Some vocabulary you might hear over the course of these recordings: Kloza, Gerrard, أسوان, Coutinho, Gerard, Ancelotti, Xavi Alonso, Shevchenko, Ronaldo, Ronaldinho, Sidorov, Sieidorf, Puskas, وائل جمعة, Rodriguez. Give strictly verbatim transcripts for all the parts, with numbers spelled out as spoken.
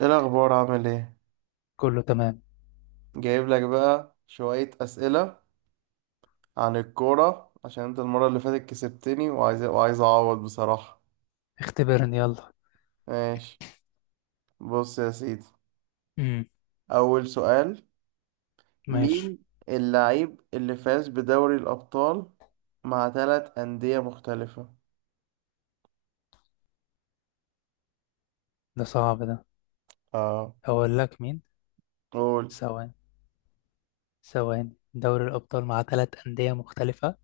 ايه الاخبار، عامل ايه؟ كله تمام. جايب لك بقى شوية اسئلة عن الكورة عشان انت المرة اللي فاتت كسبتني وعايز وعايز اعوض بصراحة. اختبرني يلا. ماشي، بص يا سيدي. امم اول سؤال، ماشي. مين اللعيب اللي فاز بدوري الابطال مع ثلاث اندية مختلفة؟ ده صعب ده. اه، اقول لك مين. قول. ثواني ثواني. دوري الابطال مع ثلاثة أندية مختلفه.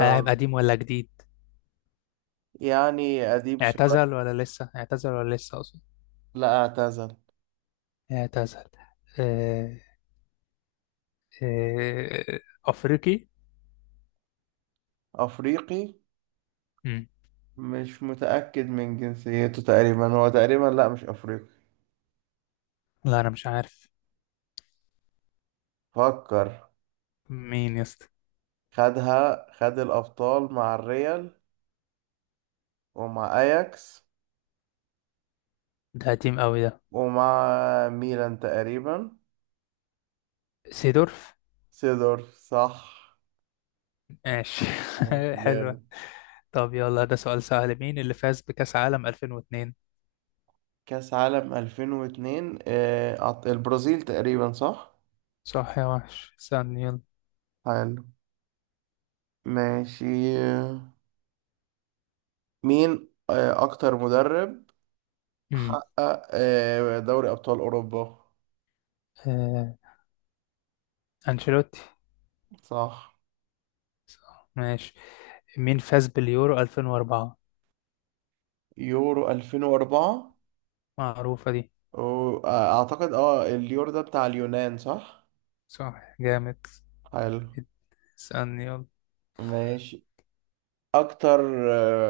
لاعب قديم ولا جديد؟ يعني قديم شوية. اعتزل ولا لسه اعتزل ولا لسه اقصد. لا، اعتزل. اعتزل. آه... آه... افريقي. افريقي. امم مش متأكد من جنسيته تقريبا، هو تقريبا لا، مش افريقي. لا، انا مش عارف. فكر. مين يا اسطى؟ خدها، خد الأبطال مع الريال، ومع أياكس، ده قديم قوي ده. ومع ميلان تقريبا. سيدورف. سيدورف، صح. ماشي. ماشي، حلوة. جامد. طب يلا، ده سؤال سهل. مين اللي فاز بكأس عالم ألفين واثنين؟ كأس عالم ألفين واتنين، آه، أعط- البرازيل تقريبا، صح. صح يا وحش، استنى يلا. حلو، ماشي. مين آه، أكتر مدرب مم. حقق آه، دوري أبطال أوروبا؟ آه، أنشيلوتي. صح. صح ماشي. مين فاز باليورو ألفين وأربعة؟ يورو ألفين وأربعة، معروفة دي. و- آه، أعتقد اه اليورو ده بتاع اليونان، صح. صح جامد. حلو، اسألني يلا. ماشي. اكتر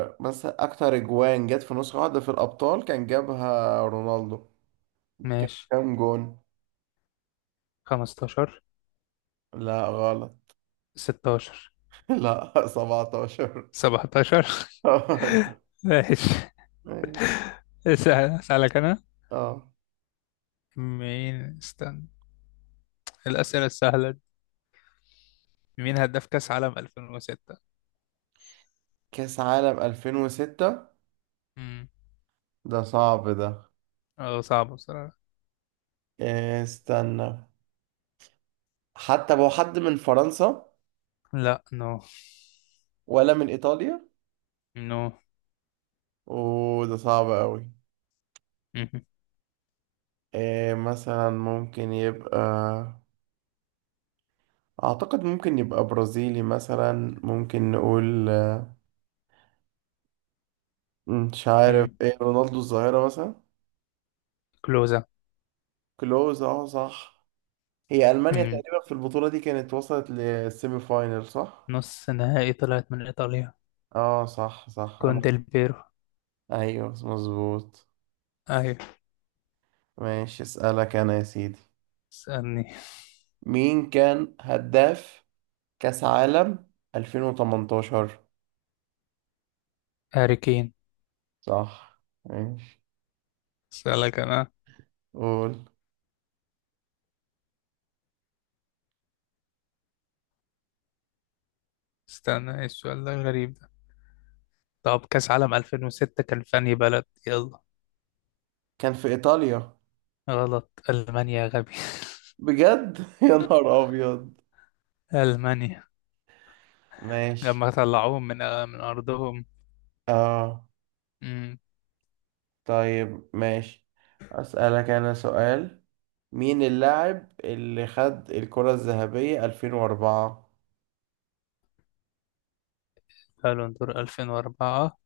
آه، مثلا اكتر اجوان جت في نسخة واحدة في الابطال كان جابها رونالدو، كان ماشي. كام جون؟ خمستاشر. لا، غلط. ستاشر. لا، سبعتاشر. سبعة عشر. ماشي. ماشي. اسأل- أسألك أنا. اه. مين، استنى. الأسئلة السهلة دي. مين هداف كأس عالم ألفين وستة؟ كاس عالم ألفين وستة، امم ده صعب ده. اه، صعب بصراحة. إيه، استنى. حتى هو حد من فرنسا لا نو. ولا من ايطاليا؟ نو. وده صعب قوي. مهم. إيه مثلا، ممكن يبقى اعتقد ممكن يبقى برازيلي مثلا، ممكن نقول مش عارف، مم. ايه رونالدو الظاهرة مثلا. كلوزا. كلوز، اه صح. هي ألمانيا مم. تقريبا في البطولة دي كانت وصلت للسيمي فاينل، صح؟ نص نهائي، طلعت من إيطاليا. اه صح، صح. انا كون اخت- ديل بيرو. ايوه مظبوط. ايوه. ماشي، اسألك انا يا سيدي. اسألني. مين كان هداف كأس عالم ألفين وتمنتاشر؟ هاري كين. صح، ماشي. اسألك أنا. قول. استنى، إيه السؤال ده غريب ده. طب كأس عالم ألفين وستة كان في أنهي بلد؟ يلا. كان في ايطاليا. غلط، ألمانيا يا غبي. بجد؟ يا نهار ابيض. ألمانيا. ماشي. لما طلعوهم من من أرضهم. اه. امم طيب ماشي. اسألك انا سؤال، مين اللاعب اللي خد الكرة الذهبية ألفين وأربعة؟ قالوا دور ألفين وأربعة.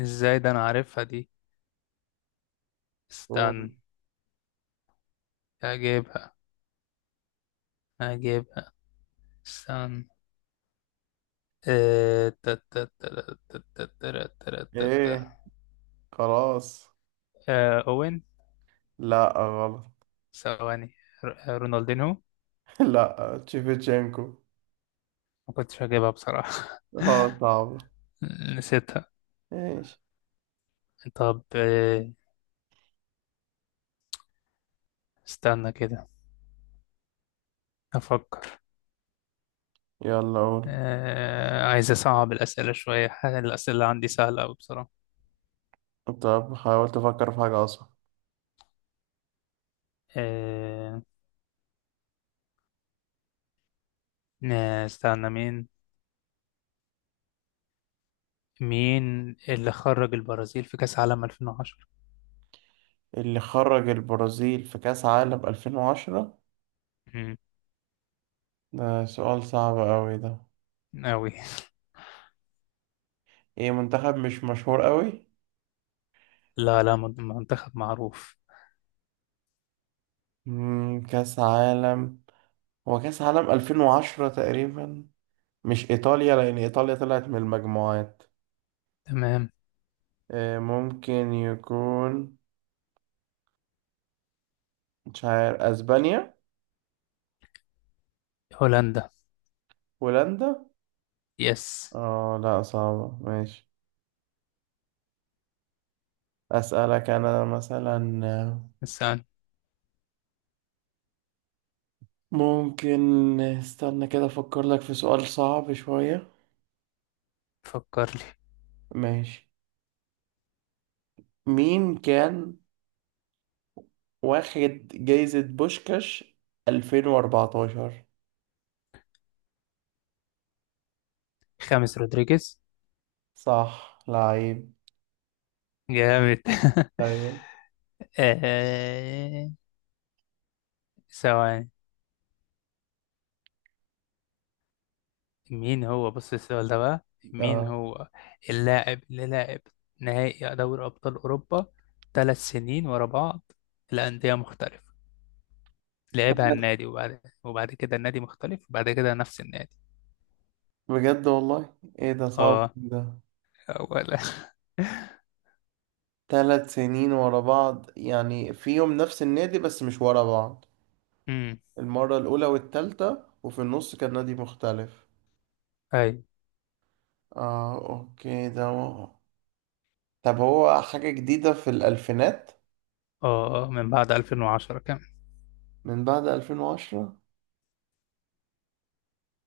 إزاي ده، أنا عارفها دي. قول. استنى. هجيبها هجيبها. استنى. آه، تا- تا- تا- تا- تا- تا- تا- تا- تا. ايه، خلاص. آه، أوين. لا، غلط. ثواني. ر- آه، رونالدينهو. لا، تشيفتشينكو. ما كنتش هجيبها بصراحة. اه، صعب. نسيتها. ايش؟ طب، آه، استنى كده، أفكر. يلا، قول. آه، عايز أصعب الأسئلة شوية. ح- الأسئلة اللي عندي سهلة أوي بصراحة. طب حاولت افكر في حاجة اصعب. آه، نا- استنى مين. مين اللي خرج البرازيل في كأس عالم ألفين وعشرة؟ اللي خرج البرازيل في كأس عالم ألفين وعشرة. مم، ده سؤال صعب قوي ده. أوي. ايه، منتخب مش مشهور قوي. لا لا، من- منتخب معروف. مم، كأس عالم، هو كأس عالم ألفين وعشرة تقريبا. مش ايطاليا، لان ايطاليا طلعت من المجموعات. تمام. آه، ممكن يكون، مش عارف، اسبانيا. هولندا. هولندا. يس. اه، لا صعبة، ماشي. اسألك انا مثلا آه، استنى، ممكن، استنى كده، افكر لك في سؤال صعب شوية. فكر لي. ماشي. مين كان واخد جايزة بوشكاش ألفين وأربعة عشر؟ خامس رودريجيز. صح، لعيب. جامد. طيب. آه، ثواني. مين هو، بص، السؤال ده بقى. مين اه، هو اللاعب اللي لعب نهائي دوري أبطال أوروبا ثلاث سنين ورا بعض لأندية مختلفة. لعبها النادي، وبعد وبعد كده النادي مختلف، وبعد كده نفس النادي. بجد والله، ايه ده صعب اه، ده. ولا... ثلاث سنين ورا بعض يعني، فيهم نفس النادي بس مش ورا بعض؟ امم المرة الأولى والتالتة، وفي النص كان نادي مختلف. اي. اه، اوكي، ده هو. طب هو حاجة جديدة في الألفينات، اه، آه، من بعد ألفين وعشرة كمان. من بعد ألفين وعشرة؟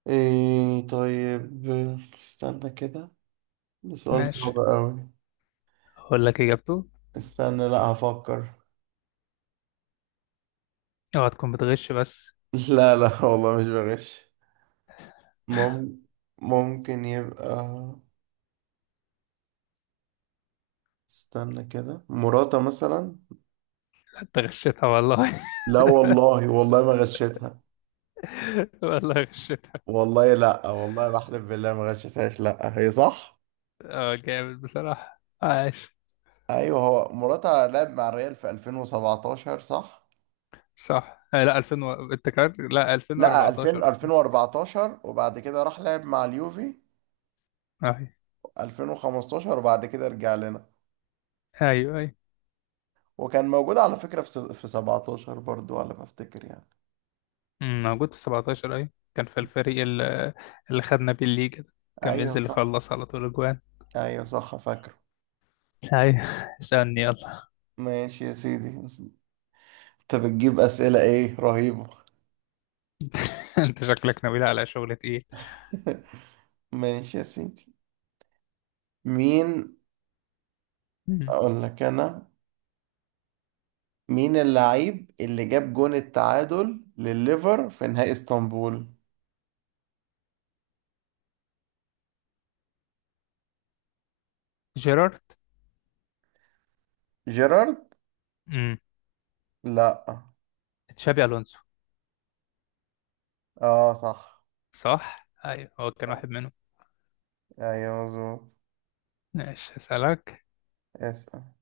ايه، طيب، استنى كده. ده سؤال ماشي، صعب أوي. اقول لك اجابته. استنى، لا هفكر. اوعى تكون بتغش بس. لا، لا والله مش بغش. مم... ممكن يبقى، استنى كده، مراته مثلا. انت غشيتها والله. لا والله، والله ما غشيتها. والله غشيتها. والله، لا والله، بحلف بالله ما غشيتهاش، لا هي صح. اه جامد بصراحة، عاش. ايوه، هو مراتها لعب مع الريال في ألفين وسبعتاشر، صح. صح. آه لا، ألفين و... انت كارت. لا لا، ألفين، ألفين وأربعتاشر مست- ألفين وأربعتاشر، وبعد كده راح لعب مع اليوفي اي. ألفين وخمسة عشر، وبعد كده رجع لنا. ايوه اي. وكان موجود على فكرة في س- في سبعة عشر برضو، على ما افتكر يعني. أمم، موجود في سبعة عشر. اي، كان في الفريق اللي, اللي خدنا بيه الليجا ده. كان ايوه بينزل اللي صح، يخلص على طول اجوان. ايوه صح، فاكره. ايوه. اسالني يلا. ماشي يا سيدي، بس انت بتجيب اسئلة ايه رهيبة! انت شكلك ناوي على شغل تقيل. ماشي يا سيدي. مين، مم. اقول لك انا، مين اللعيب اللي جاب جون التعادل لليفر في نهائي اسطنبول؟ جيرارد. جيرارد، مم. لا. تشابي الونسو. اه صح، صح، ايوه، هو كان واحد منهم. ايوه مظبوط. ماشي، اسالك. اسأل.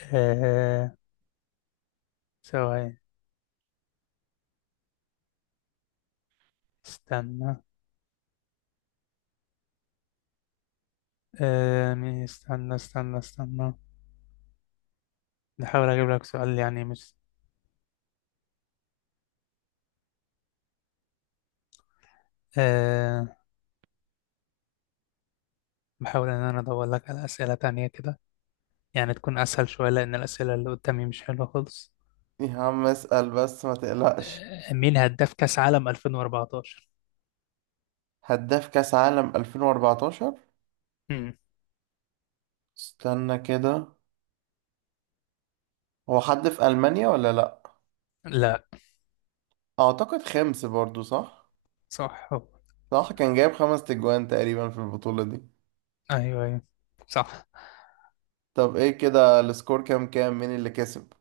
آه... ثواني. استنى. آه... مين- استنى استنى استنى. نحاول اجيب لك سؤال، يعني مش... آه... بحاول إن أنا أدور لك على أسئلة تانية كده، يعني تكون أسهل شوية، لأن الأسئلة اللي قدامي مش حلوة خالص. يا عم اسأل بس، ما تقلقش. آه، مين هداف كأس عالم ألفين وأربعة عشر؟ هداف كأس عالم ألفين وأربعتاشر. مم. استنى كده، هو حد في ألمانيا ولا لا؟ لا. اعتقد خمس برضو، صح. صح هو. صح، كان جايب خمس تجوان تقريبا في البطولة دي. أيوه أيوه. صح. طب ايه كده، السكور كام كام مين اللي كسب؟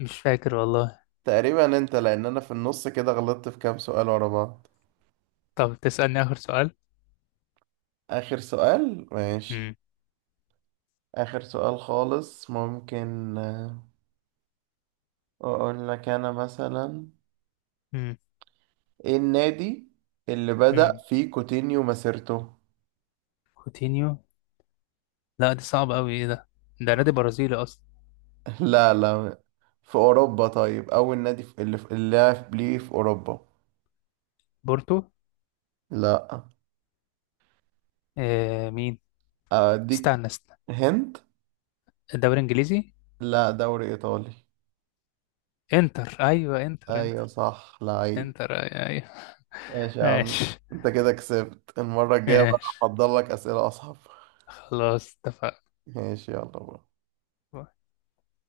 مش فاكر والله. تقريبا انت، لان انا في النص كده غلطت في كام سؤال ورا بعض. طب تسألني آخر سؤال؟ آخر سؤال؟ ماشي. مم. آخر سؤال خالص، ممكن آه، أقول لك أنا مثلا، مم. إيه النادي اللي بدأ مم. فيه كوتينيو مسيرته؟ كوتينيو. لا دي صعبة أوي، إيه ده؟ ده نادي برازيلي أصلا. لا، لا في أوروبا، طيب أول نادي في- اللي في- اللي لعب ليه في أوروبا. بورتو. لا. آه، مين؟ أديك استنى استنى. هند. الدوري الإنجليزي؟ لا، دوري إيطالي. انتر. أيوه، انتر أيوة انتر. صح، لعيب. انتر أيوه أيوه. ماشي يا عم. ماشي. أنت كده كسبت. المرة الجاية بقى ماشي، هحضر لك أسئلة أصعب. خلاص اتفقنا. ماشي، يلا بقى.